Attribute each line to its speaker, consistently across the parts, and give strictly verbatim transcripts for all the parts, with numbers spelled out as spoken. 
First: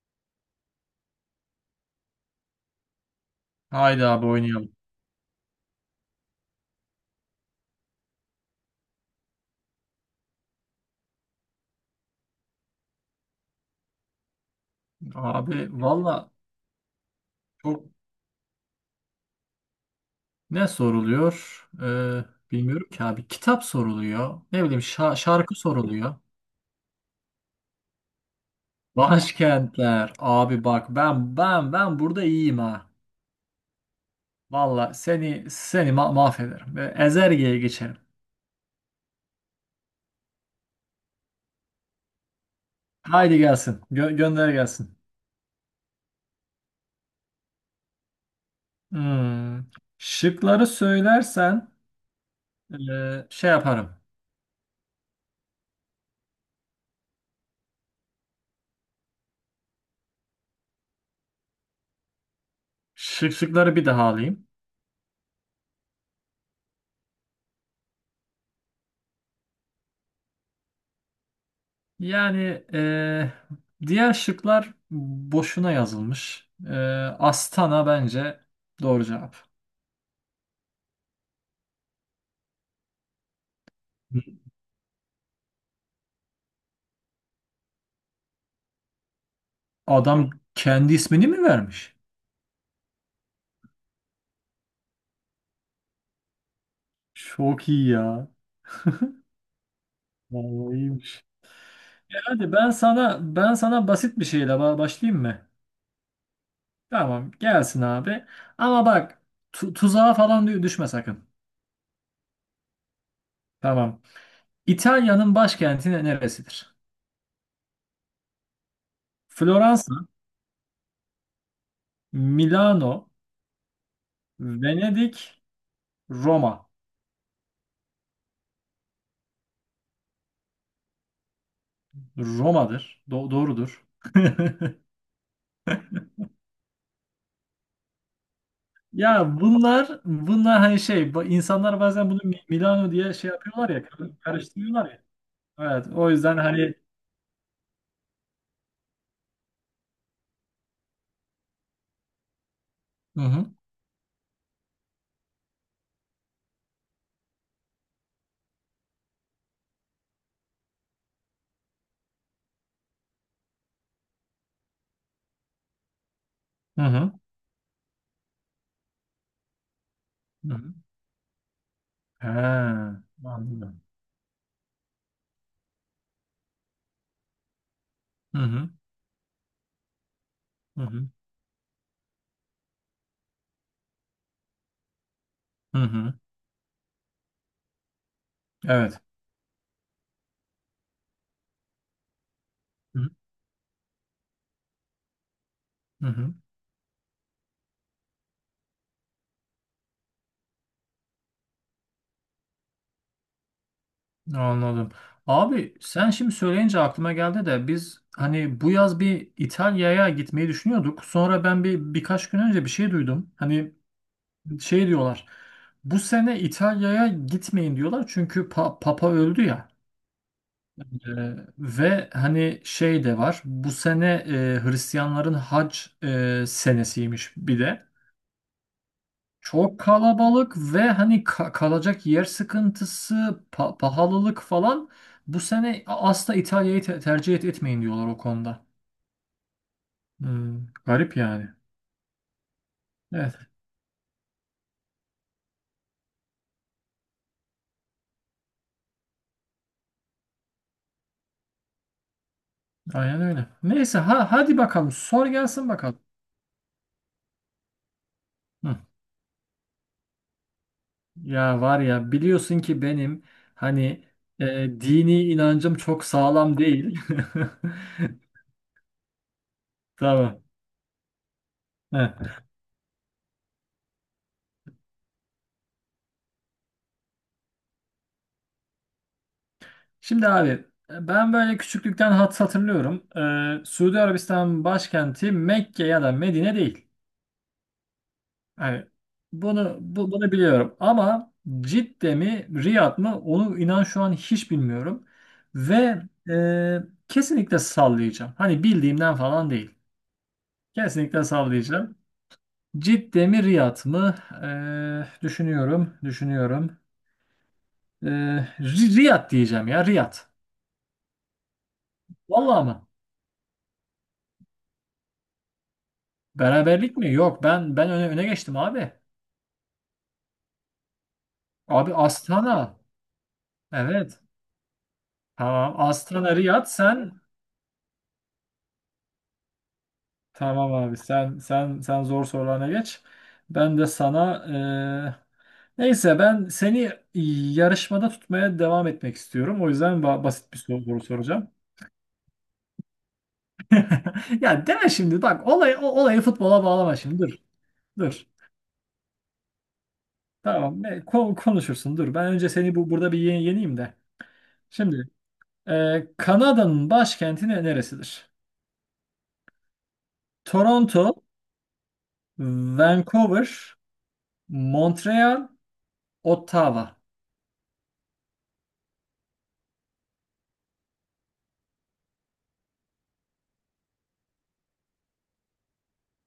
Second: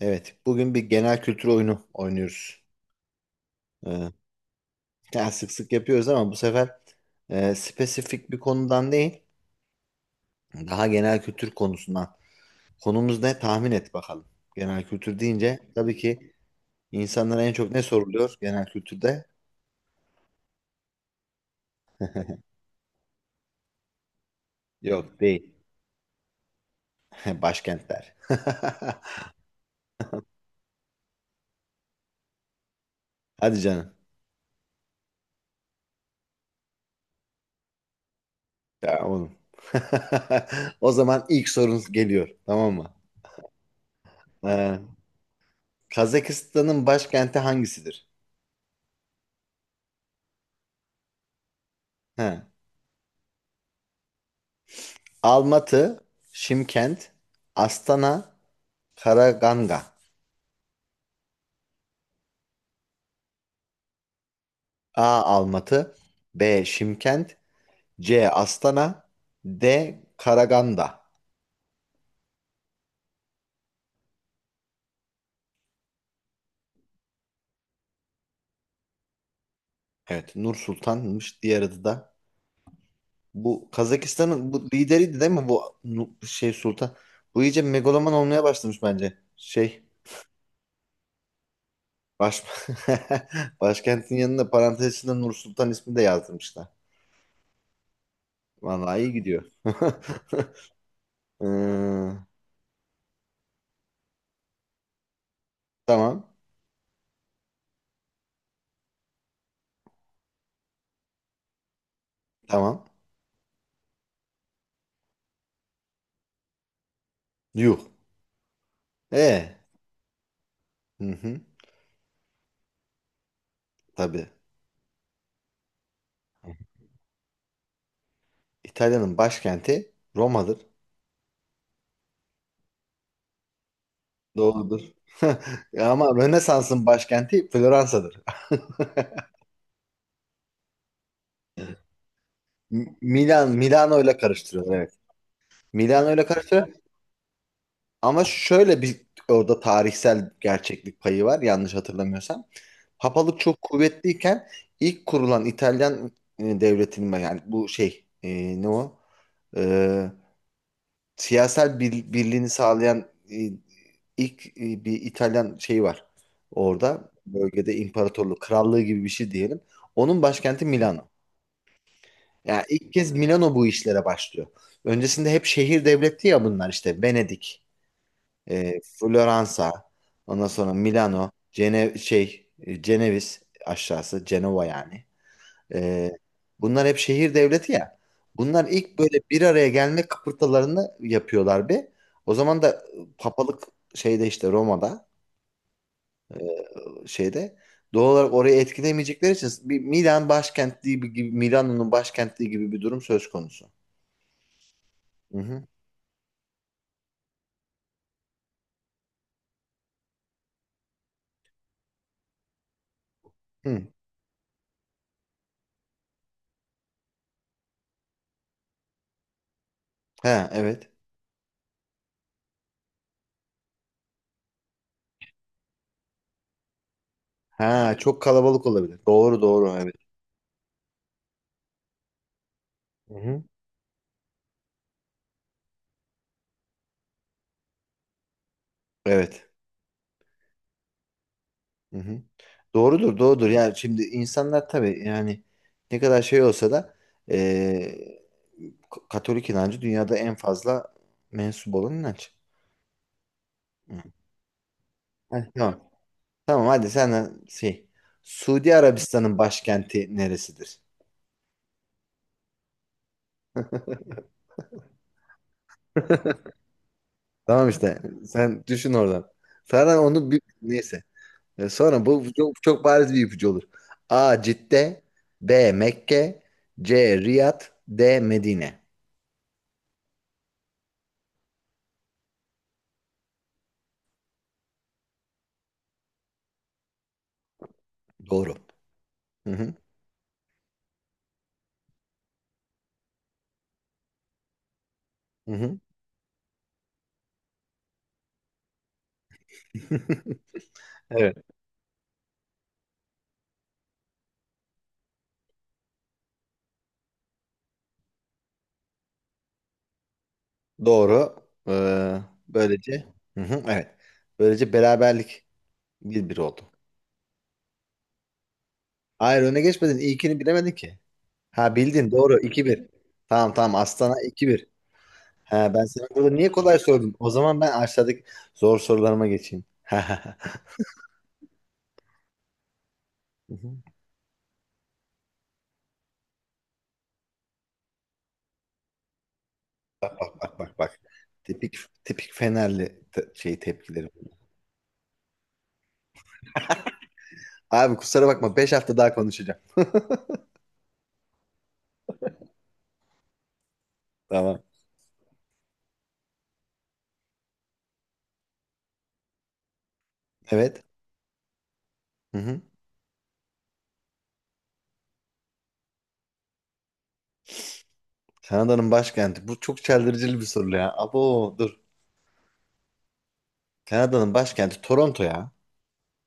Speaker 1: Evet, bugün bir genel kültür oyunu oynuyoruz.
Speaker 2: Haydi
Speaker 1: Ee,
Speaker 2: abi oynayalım.
Speaker 1: yani sık sık yapıyoruz ama bu sefer e, spesifik bir konudan değil, daha genel kültür konusundan. Konumuz ne? Tahmin et bakalım. Genel kültür deyince
Speaker 2: Abi
Speaker 1: tabii
Speaker 2: valla
Speaker 1: ki insanlara en çok ne
Speaker 2: çok
Speaker 1: soruluyor genel kültürde?
Speaker 2: ne soruluyor? Ee, bilmiyorum ki abi. Kitap soruluyor. Ne bileyim şa-
Speaker 1: Yok değil.
Speaker 2: şarkı soruluyor.
Speaker 1: Başkentler.
Speaker 2: Başkentler. Abi bak ben ben ben burada iyiyim ha.
Speaker 1: Hadi canım.
Speaker 2: Valla seni seni ma- mahvederim. Ee, Ezerge'ye geçelim.
Speaker 1: Ya oğlum. O zaman ilk sorunuz geliyor, tamam mı?
Speaker 2: Haydi gelsin. Gö- gönder
Speaker 1: Ee,
Speaker 2: gelsin.
Speaker 1: Kazakistan'ın başkenti hangisidir?
Speaker 2: Hmm. Şıkları söylersen
Speaker 1: He.
Speaker 2: e, şey yaparım.
Speaker 1: Almatı, Şimkent, Astana, Karaganda.
Speaker 2: Şık şıkları bir daha alayım.
Speaker 1: A. Almatı, B. Şimkent, C. Astana, D. Karaganda.
Speaker 2: Yani eee, diğer şıklar boşuna yazılmış. Eee, Astana bence doğru cevap.
Speaker 1: Evet, Nur Sultan'mış diğer adı da. Bu Kazakistan'ın bu lideriydi değil mi bu Nu- şey Sultan? Bu iyice megaloman olmaya başlamış bence. Şey,
Speaker 2: Adam kendi ismini mi vermiş?
Speaker 1: baş... başkentin yanında parantez içinde Nur Sultan ismini de yazdırmışlar.
Speaker 2: Çok iyi ya.
Speaker 1: Vallahi iyi gidiyor.
Speaker 2: Vallahi iyiymiş.
Speaker 1: Hmm,
Speaker 2: Hadi ben sana ben sana basit bir şeyle ba- başlayayım mı?
Speaker 1: tamam,
Speaker 2: Tamam, gelsin abi. Ama bak tu- tuzağa falan dü- düşme sakın.
Speaker 1: tamam.
Speaker 2: Tamam. İtalya'nın başkenti ne- neresidir?
Speaker 1: Yuh. E.
Speaker 2: Floransa,
Speaker 1: Hı hı,
Speaker 2: Milano,
Speaker 1: tabii.
Speaker 2: Venedik, Roma.
Speaker 1: İtalya'nın başkenti Roma'dır.
Speaker 2: Roma'dır. Do- doğrudur.
Speaker 1: Doğrudur. Ama Rönesans'ın başkenti Floransa'dır.
Speaker 2: Ya bunlar bunlar hani şey bu- insanlar bazen bunu Mi- Milano
Speaker 1: M-
Speaker 2: diye şey
Speaker 1: Milan,
Speaker 2: yapıyorlar ya
Speaker 1: Milano
Speaker 2: kar-
Speaker 1: ile karıştırıyorlar,
Speaker 2: karıştırıyorlar
Speaker 1: evet.
Speaker 2: ya. Evet o
Speaker 1: Milano ile
Speaker 2: yüzden
Speaker 1: karıştırıyor.
Speaker 2: hani.
Speaker 1: Ama şöyle bir orada tarihsel gerçeklik payı var yanlış hatırlamıyorsam.
Speaker 2: Hı
Speaker 1: Papalık
Speaker 2: hı.
Speaker 1: çok kuvvetliyken ilk kurulan İtalyan e, devletinin, yani bu şey e, ne o? E, siyasal bir- birliğini sağlayan e, ilk e, bir İtalyan şeyi var.
Speaker 2: Hı
Speaker 1: Orada
Speaker 2: hı.
Speaker 1: bölgede imparatorluk, krallığı gibi bir şey diyelim. Onun
Speaker 2: Hı
Speaker 1: başkenti
Speaker 2: hı.
Speaker 1: Milano.
Speaker 2: He,
Speaker 1: Yani ilk kez Milano bu
Speaker 2: anladım.
Speaker 1: işlere başlıyor. Öncesinde hep şehir devletti ya bunlar, işte Venedik,
Speaker 2: Hı hı.
Speaker 1: e, Floransa, ondan sonra
Speaker 2: Hı hı.
Speaker 1: Milano, Cene şey, e, Ceneviz aşağısı, Cenova yani.
Speaker 2: Hı
Speaker 1: Ee,
Speaker 2: hı.
Speaker 1: bunlar hep şehir devleti ya. Bunlar ilk
Speaker 2: Evet.
Speaker 1: böyle bir araya gelme kıpırtılarını yapıyorlar bir. O zaman da
Speaker 2: Hı hı.
Speaker 1: papalık şeyde, işte Roma'da,
Speaker 2: Hı hı.
Speaker 1: e, şeyde doğal olarak orayı etkilemeyecekleri için bir Milan başkentliği gibi, Milano'nun başkentliği gibi bir durum söz konusu.
Speaker 2: Anladım.
Speaker 1: Hı hı.
Speaker 2: Abi sen şimdi söyleyince aklıma geldi de biz hani bu yaz bir İtalya'ya gitmeyi düşünüyorduk. Sonra ben bir birkaç gün önce bir şey duydum. Hani
Speaker 1: Hı.
Speaker 2: şey diyorlar. Bu sene İtalya'ya gitmeyin diyorlar çünkü pa- Papa öldü ya.
Speaker 1: Ha evet.
Speaker 2: Ee, ve hani şey de var. Bu sene e, Hristiyanların hac e, senesiymiş bir de.
Speaker 1: Ha çok kalabalık olabilir. Doğru doğru,
Speaker 2: Çok
Speaker 1: evet.
Speaker 2: kalabalık ve hani ka- kalacak yer
Speaker 1: Hı
Speaker 2: sıkıntısı,
Speaker 1: hı.
Speaker 2: pa- pahalılık falan. Bu sene asla İtalya'yı te- tercih et- etmeyin diyorlar o konuda.
Speaker 1: Evet.
Speaker 2: Hmm, garip yani.
Speaker 1: Hı hı. Doğrudur,
Speaker 2: Evet,
Speaker 1: doğrudur. Yani şimdi insanlar tabii yani ne kadar şey olsa da eee, K- Katolik inancı dünyada en fazla mensup olan inanç.
Speaker 2: aynen öyle.
Speaker 1: Hı.
Speaker 2: Neyse ha hadi bakalım sor
Speaker 1: Heh,
Speaker 2: gelsin
Speaker 1: tamam.
Speaker 2: bakalım.
Speaker 1: Tamam hadi sen de şey. Suudi
Speaker 2: Hı.
Speaker 1: Arabistan'ın başkenti neresidir?
Speaker 2: Ya var ya biliyorsun ki benim hani e, dini inancım çok sağlam değil.
Speaker 1: Tamam işte. Sen düşün oradan. Sonra onu bir
Speaker 2: Tamam.
Speaker 1: neyse. E, sonra bu
Speaker 2: Heh.
Speaker 1: çok, çok bariz bir ipucu olur. A. Cidde, B. Mekke, C. Riyad, D. Medine.
Speaker 2: Şimdi abi e, ben böyle küçüklükten hat hatırlıyorum. E, Suudi Arabistan başkenti Mekke ya da Medine değil.
Speaker 1: Doğru.
Speaker 2: Hani
Speaker 1: Hı hı.
Speaker 2: bunu bu, bunu biliyorum ama Cidde mi Riyad mı onu inan şu an hiç bilmiyorum.
Speaker 1: Hı hı.
Speaker 2: Ve e, kesinlikle sallayacağım. Hani bildiğimden falan değil. Kesinlikle
Speaker 1: Evet,
Speaker 2: sallayacağım. Cidde mi Riyad mı? Eee, düşünüyorum, düşünüyorum. Eee, Ri- Riyad diyeceğim ya Riyad.
Speaker 1: doğru. Ee,
Speaker 2: Vallahi mı?
Speaker 1: böylece hı hı, evet. Böylece beraberlik bir bir oldu.
Speaker 2: Beraberlik mi? Yok ben ben öne, öne geçtim abi.
Speaker 1: Hayır öne geçmedin. İlkini bilemedin ki. Ha
Speaker 2: Abi
Speaker 1: bildin, doğru, iki
Speaker 2: Astana.
Speaker 1: bir. Tamam tamam, Aslan'a
Speaker 2: Evet.
Speaker 1: iki bir. Ha
Speaker 2: Tamam.
Speaker 1: ben sana burada
Speaker 2: Astana
Speaker 1: niye
Speaker 2: Riyad
Speaker 1: kolay sordum?
Speaker 2: sen
Speaker 1: O zaman ben aşağıdaki zor sorularıma geçeyim.
Speaker 2: tamam abi sen sen sen zor sorularına geç.
Speaker 1: Hı hı.
Speaker 2: Ben de sana eee, neyse ben seni yarışmada tutmaya devam etmek istiyorum. O yüzden ba- basit
Speaker 1: Bak
Speaker 2: bir
Speaker 1: bak bak.
Speaker 2: soru soracağım.
Speaker 1: Tipik tipik Fenerli te- şey tepkileri.
Speaker 2: Ya deme şimdi bak olay, o- olayı futbola bağlama şimdi dur.
Speaker 1: Abi
Speaker 2: Dur.
Speaker 1: kusura bakma beş hafta daha konuşacağım.
Speaker 2: Tamam. Ne, ko- konuşursun. Dur. Ben önce seni bu burada bir ye- yeneyim de.
Speaker 1: Tamam.
Speaker 2: Şimdi e, Kanada'nın başkenti ne- neresidir?
Speaker 1: Evet.
Speaker 2: Toronto,
Speaker 1: Hı hı.
Speaker 2: Vancouver, Montreal, Ottawa.
Speaker 1: Kanada'nın başkenti. Bu çok çeldiricili bir soru ya. Abo dur. Kanada'nın başkenti Toronto ya.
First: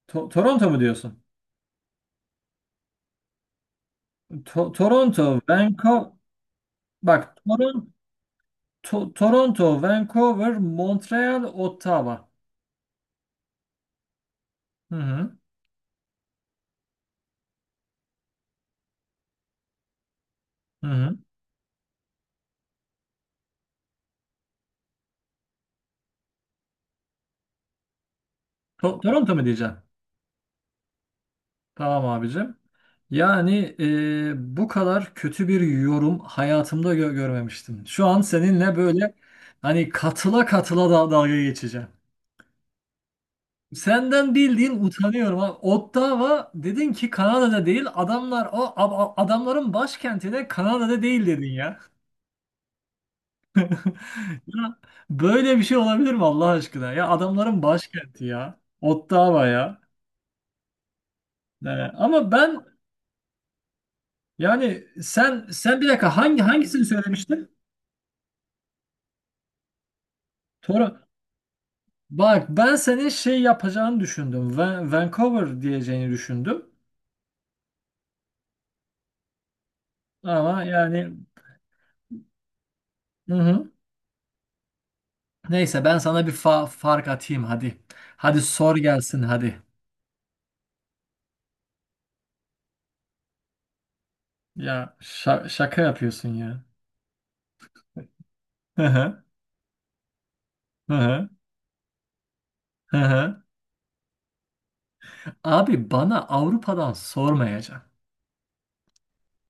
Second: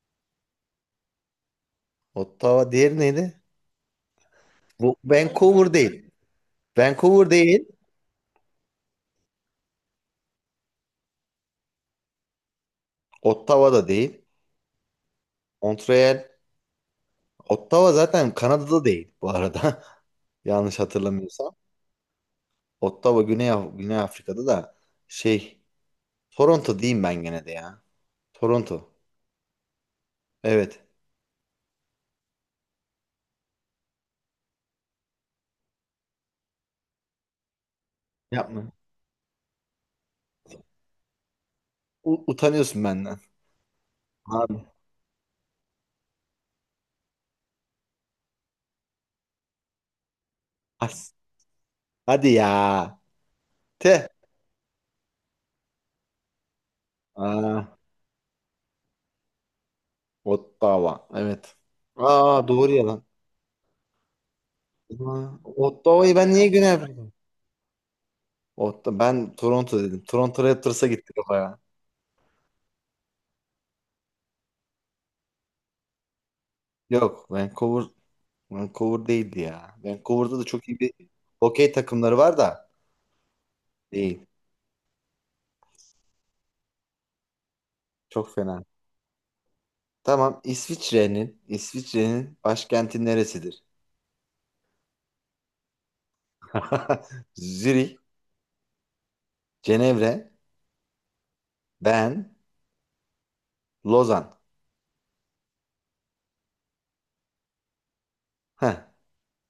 Speaker 2: To- Toronto mu diyorsun?
Speaker 1: Ottawa diğeri neydi?
Speaker 2: To-
Speaker 1: Bu
Speaker 2: Toronto,
Speaker 1: Vancouver değil.
Speaker 2: Vancouver.
Speaker 1: Vancouver
Speaker 2: Bak,
Speaker 1: değil.
Speaker 2: Toron- To- Toronto, Vancouver, Montreal, Ottawa.
Speaker 1: Ottawa da değil.
Speaker 2: Hı hı.
Speaker 1: Montreal. Ottawa zaten Kanada'da değil bu arada. Yanlış
Speaker 2: Hı hı.
Speaker 1: hatırlamıyorsam. Ottawa Güney, Af- Güney Afrika'da da şey. Toronto diyeyim ben gene de ya. Toronto.
Speaker 2: To- Toronto mu diyeceğim?
Speaker 1: Evet.
Speaker 2: Tamam abicim. Yani e, bu kadar kötü bir yorum hayatımda gö- görmemiştim. Şu an
Speaker 1: Yapma.
Speaker 2: seninle böyle hani katıla katıla da dalga geçeceğim.
Speaker 1: U- utanıyorsun benden.
Speaker 2: Senden
Speaker 1: Abi.
Speaker 2: bildiğin utanıyorum, ha. Ottawa dedin ki Kanada'da değil. Adamlar o a- a- adamların başkenti de Kanada'da
Speaker 1: As.
Speaker 2: değil dedin ya.
Speaker 1: Hadi ya. Te.
Speaker 2: Ya böyle bir şey olabilir mi Allah aşkına? Ya adamların
Speaker 1: Aa,
Speaker 2: başkenti ya. Ottawa ya.
Speaker 1: Ottawa. Evet.
Speaker 2: Yani ama
Speaker 1: Aa
Speaker 2: ben
Speaker 1: doğru ya lan.
Speaker 2: yani
Speaker 1: Aa,
Speaker 2: sen sen bir
Speaker 1: Ottawa'yı
Speaker 2: dakika
Speaker 1: ben
Speaker 2: hangi
Speaker 1: niye Güney.
Speaker 2: hangisini söylemiştin?
Speaker 1: O, ben Toronto dedim. Toronto Raptors'a
Speaker 2: Toronto.
Speaker 1: gitti kafa ya.
Speaker 2: Bak ben senin şey yapacağını düşündüm. Van- Vancouver diyeceğini düşündüm.
Speaker 1: Yok Vancouver, Vancouver değildi ya. Vancouver'da da
Speaker 2: Ama
Speaker 1: çok iyi bir
Speaker 2: yani
Speaker 1: hokey takımları var da
Speaker 2: hı hı.
Speaker 1: değil.
Speaker 2: Neyse ben sana bir fa- fark atayım hadi.
Speaker 1: Çok
Speaker 2: Hadi
Speaker 1: fena.
Speaker 2: sor gelsin hadi.
Speaker 1: Tamam, İsviçre'nin İsviçre'nin başkenti neresidir?
Speaker 2: Ya şa- şaka yapıyorsun ya.
Speaker 1: Zürih,
Speaker 2: Hı hı.
Speaker 1: Cenevre,
Speaker 2: Hı hı.
Speaker 1: Ben,
Speaker 2: Hı hı.
Speaker 1: Lozan.
Speaker 2: Abi bana Avrupa'dan sormayacaksın.
Speaker 1: Heh,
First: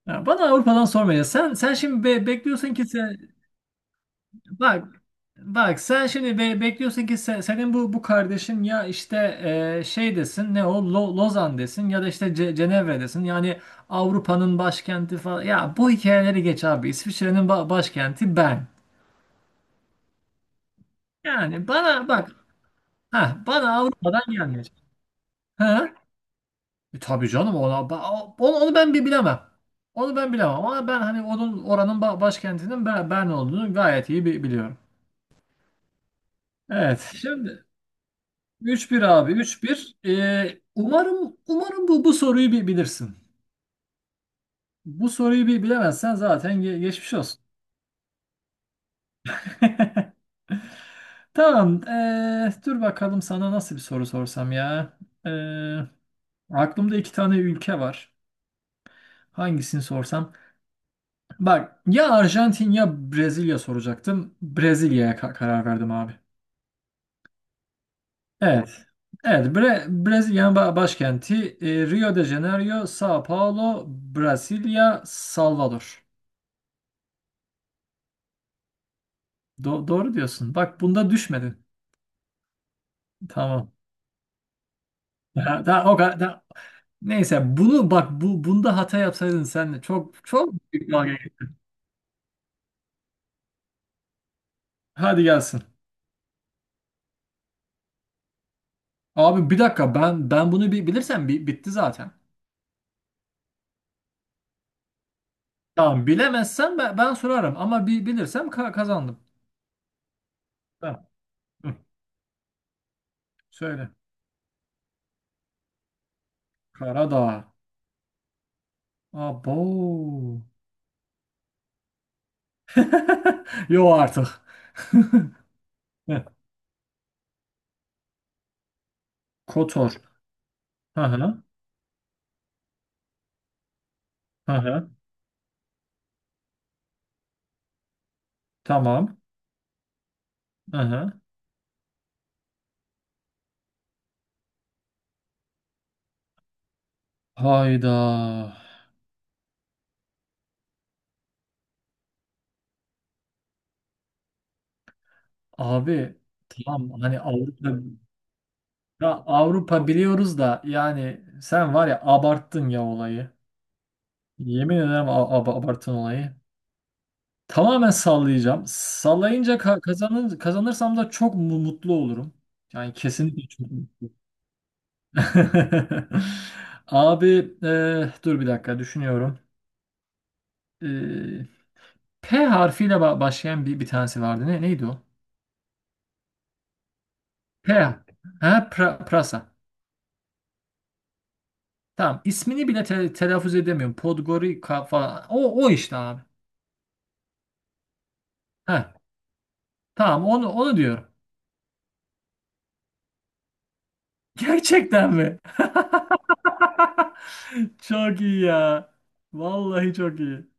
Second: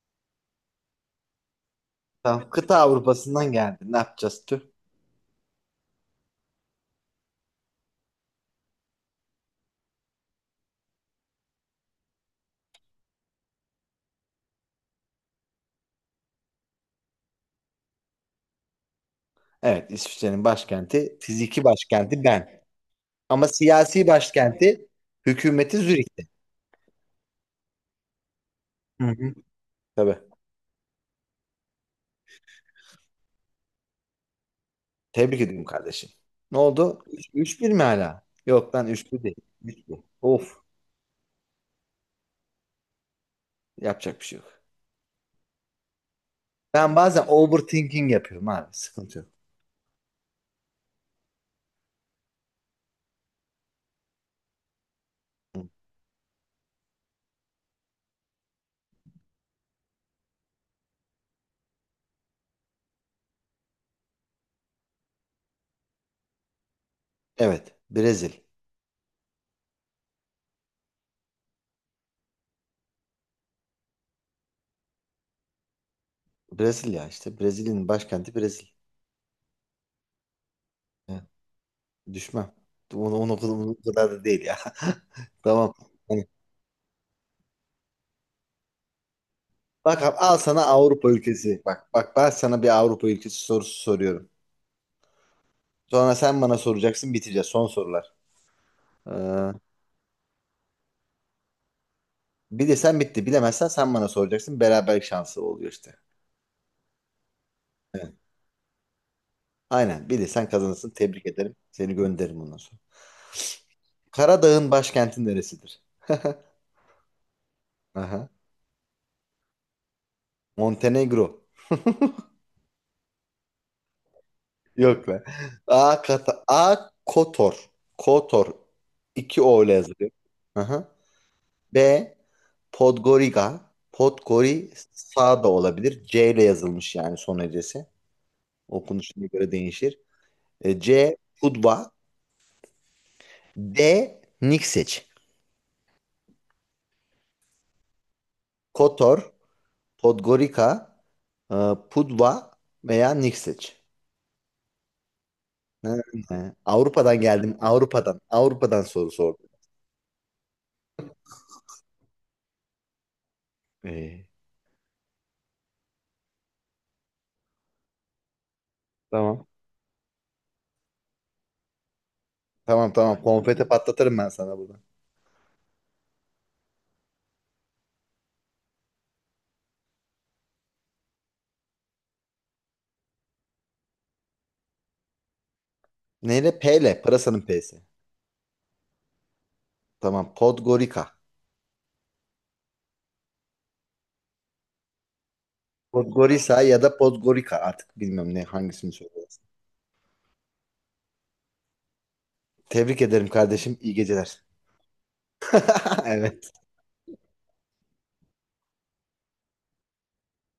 Speaker 2: Ya bana Avrupa'dan sormayacaksın. Sen sen şimdi be-
Speaker 1: tamam,
Speaker 2: bekliyorsun
Speaker 1: kıta
Speaker 2: ki sen
Speaker 1: Avrupa'sından geldi. Ne yapacağız tüh?
Speaker 2: bak. Bak sen şimdi be- bekliyorsun ki se- senin bu bu kardeşin ya işte e, şey desin ne o Lo- Lozan desin ya da işte Ce- Cenevre desin yani Avrupa'nın başkenti falan ya bu hikayeleri geç abi İsviçre'nin ba- başkenti ben
Speaker 1: Evet, İsviçre'nin başkenti, fiziki
Speaker 2: yani bana
Speaker 1: başkenti
Speaker 2: bak
Speaker 1: Ben.
Speaker 2: ha
Speaker 1: Ama
Speaker 2: bana
Speaker 1: siyasi
Speaker 2: Avrupa'dan gelmeyecek
Speaker 1: başkenti, hükümeti
Speaker 2: ha.
Speaker 1: Zürih'te.
Speaker 2: E, tabii canım ona ba- onu, onu ben bir
Speaker 1: Hı hı.
Speaker 2: bilemem, onu
Speaker 1: Tabii.
Speaker 2: ben bilemem ama ben hani onun oranın ba- başkentinin ben, ben olduğunu gayet iyi bi- biliyorum.
Speaker 1: Tebrik ediyorum kardeşim. Ne oldu?
Speaker 2: Evet
Speaker 1: üç-
Speaker 2: şimdi.
Speaker 1: 3-1 mi hala? Yok lan
Speaker 2: üç bir
Speaker 1: üç bir
Speaker 2: abi
Speaker 1: değil. Üç bir.
Speaker 2: üç bir. Ee,
Speaker 1: Of.
Speaker 2: umarım umarım bu bu soruyu bir bilirsin.
Speaker 1: Yapacak bir şey yok.
Speaker 2: Bu soruyu bir bilemezsen zaten ge-
Speaker 1: Ben
Speaker 2: geçmiş
Speaker 1: bazen
Speaker 2: olsun.
Speaker 1: overthinking yapıyorum abi. Sıkıntı yok.
Speaker 2: Tamam. ee, dur bakalım sana nasıl bir soru sorsam ya.
Speaker 1: Hı.
Speaker 2: Ee, aklımda iki tane ülke var. Hangisini sorsam? Bak ya Arjantin ya Brezilya soracaktım. Brezilya'ya ka- karar verdim abi.
Speaker 1: Evet. Brezil.
Speaker 2: Evet. Evet, Bre Brezilya'nın ba- başkenti e, Rio de Janeiro, São Paulo, Brasilia, Salvador.
Speaker 1: Brezilya işte. Brezilya'nın başkenti Brezilya.
Speaker 2: Do- doğru diyorsun. Bak bunda
Speaker 1: He,
Speaker 2: düşmedin.
Speaker 1: düşmem. Onu, onu, onu
Speaker 2: Tamam.
Speaker 1: o kadar da değil ya.
Speaker 2: Daha,
Speaker 1: Tamam.
Speaker 2: daha o kadar,
Speaker 1: Hani,
Speaker 2: daha. Neyse bunu bak bu bunda hata yapsaydın sen de
Speaker 1: bak
Speaker 2: çok
Speaker 1: abi, al
Speaker 2: çok
Speaker 1: sana
Speaker 2: büyük
Speaker 1: Avrupa
Speaker 2: dalga geçtin.
Speaker 1: ülkesi. Bak bak, ben sana bir Avrupa ülkesi sorusu soruyorum.
Speaker 2: Hadi gelsin.
Speaker 1: Sonra sen bana soracaksın, biteceğiz. Son sorular.
Speaker 2: Abi bir dakika ben ben bunu bir bilirsem bi- bitti zaten.
Speaker 1: Bilirsen bitti. Bilemezsen sen bana soracaksın. Beraberlik şansı oluyor işte.
Speaker 2: Tamam bilemezsem ben, ben sorarım ama bir bilirsem ka- kazandım.
Speaker 1: Aynen, bilirsen kazanırsın.
Speaker 2: Tamam.
Speaker 1: Tebrik ederim.
Speaker 2: Hı.
Speaker 1: Seni gönderirim ondan sonra.
Speaker 2: Söyle.
Speaker 1: Karadağ'ın başkenti neresidir?
Speaker 2: Karadağ.
Speaker 1: Aha.
Speaker 2: Abo.
Speaker 1: Montenegro.
Speaker 2: Yo artık.
Speaker 1: Yok lan. A,
Speaker 2: Heh.
Speaker 1: Kata A, Kotor. Kotor. iki O ile
Speaker 2: Kotor.
Speaker 1: yazılıyor. Aha.
Speaker 2: Hı hı.
Speaker 1: B, Podgorica.
Speaker 2: Hı
Speaker 1: Podgori
Speaker 2: hı.
Speaker 1: sağ da olabilir. C ile yazılmış yani son hecesi.
Speaker 2: Tamam.
Speaker 1: Okunuşuna göre değişir.
Speaker 2: Hı
Speaker 1: E,
Speaker 2: hı.
Speaker 1: C Pudva. D Nikseç.
Speaker 2: Hayda.
Speaker 1: Kotor, Podgorica, e, Pudva veya Nikseç. Ha,
Speaker 2: Abi
Speaker 1: ha.
Speaker 2: tamam hani
Speaker 1: Avrupa'dan geldim.
Speaker 2: Avrupa
Speaker 1: Avrupa'dan. Avrupa'dan
Speaker 2: ya
Speaker 1: soru sordum.
Speaker 2: Avrupa biliyoruz da yani sen var ya abarttın ya olayı.
Speaker 1: Ee,
Speaker 2: Yemin ederim a- ab- abarttın olayı. Tamamen sallayacağım.
Speaker 1: tamam.
Speaker 2: Sallayınca ka- kazanır kazanırsam da çok mu- mutlu olurum.
Speaker 1: Tamam
Speaker 2: Yani
Speaker 1: tamam.
Speaker 2: kesinlikle
Speaker 1: Konfeti
Speaker 2: çok.
Speaker 1: patlatırım ben sana burada.
Speaker 2: Abi e, dur bir dakika düşünüyorum. E, P harfiyle ba- başlayan bir bir tanesi vardı. Ne neydi o?
Speaker 1: Neyle? P ile. Pırasanın
Speaker 2: P.
Speaker 1: P'si.
Speaker 2: Ha pra- prasa.
Speaker 1: Tamam. Podgorica.
Speaker 2: Tamam, ismini bile te- telaffuz edemiyorum. Podgorica falan. O, o işte abi.
Speaker 1: Podgorica ya da Podgorica. Artık bilmiyorum ne
Speaker 2: Heh.
Speaker 1: hangisini söylüyorum.
Speaker 2: Tamam onu, onu diyorum.
Speaker 1: Tebrik ederim kardeşim. İyi geceler.
Speaker 2: Gerçekten mi?
Speaker 1: Evet.
Speaker 2: Çok iyi ya. Vallahi çok iyi.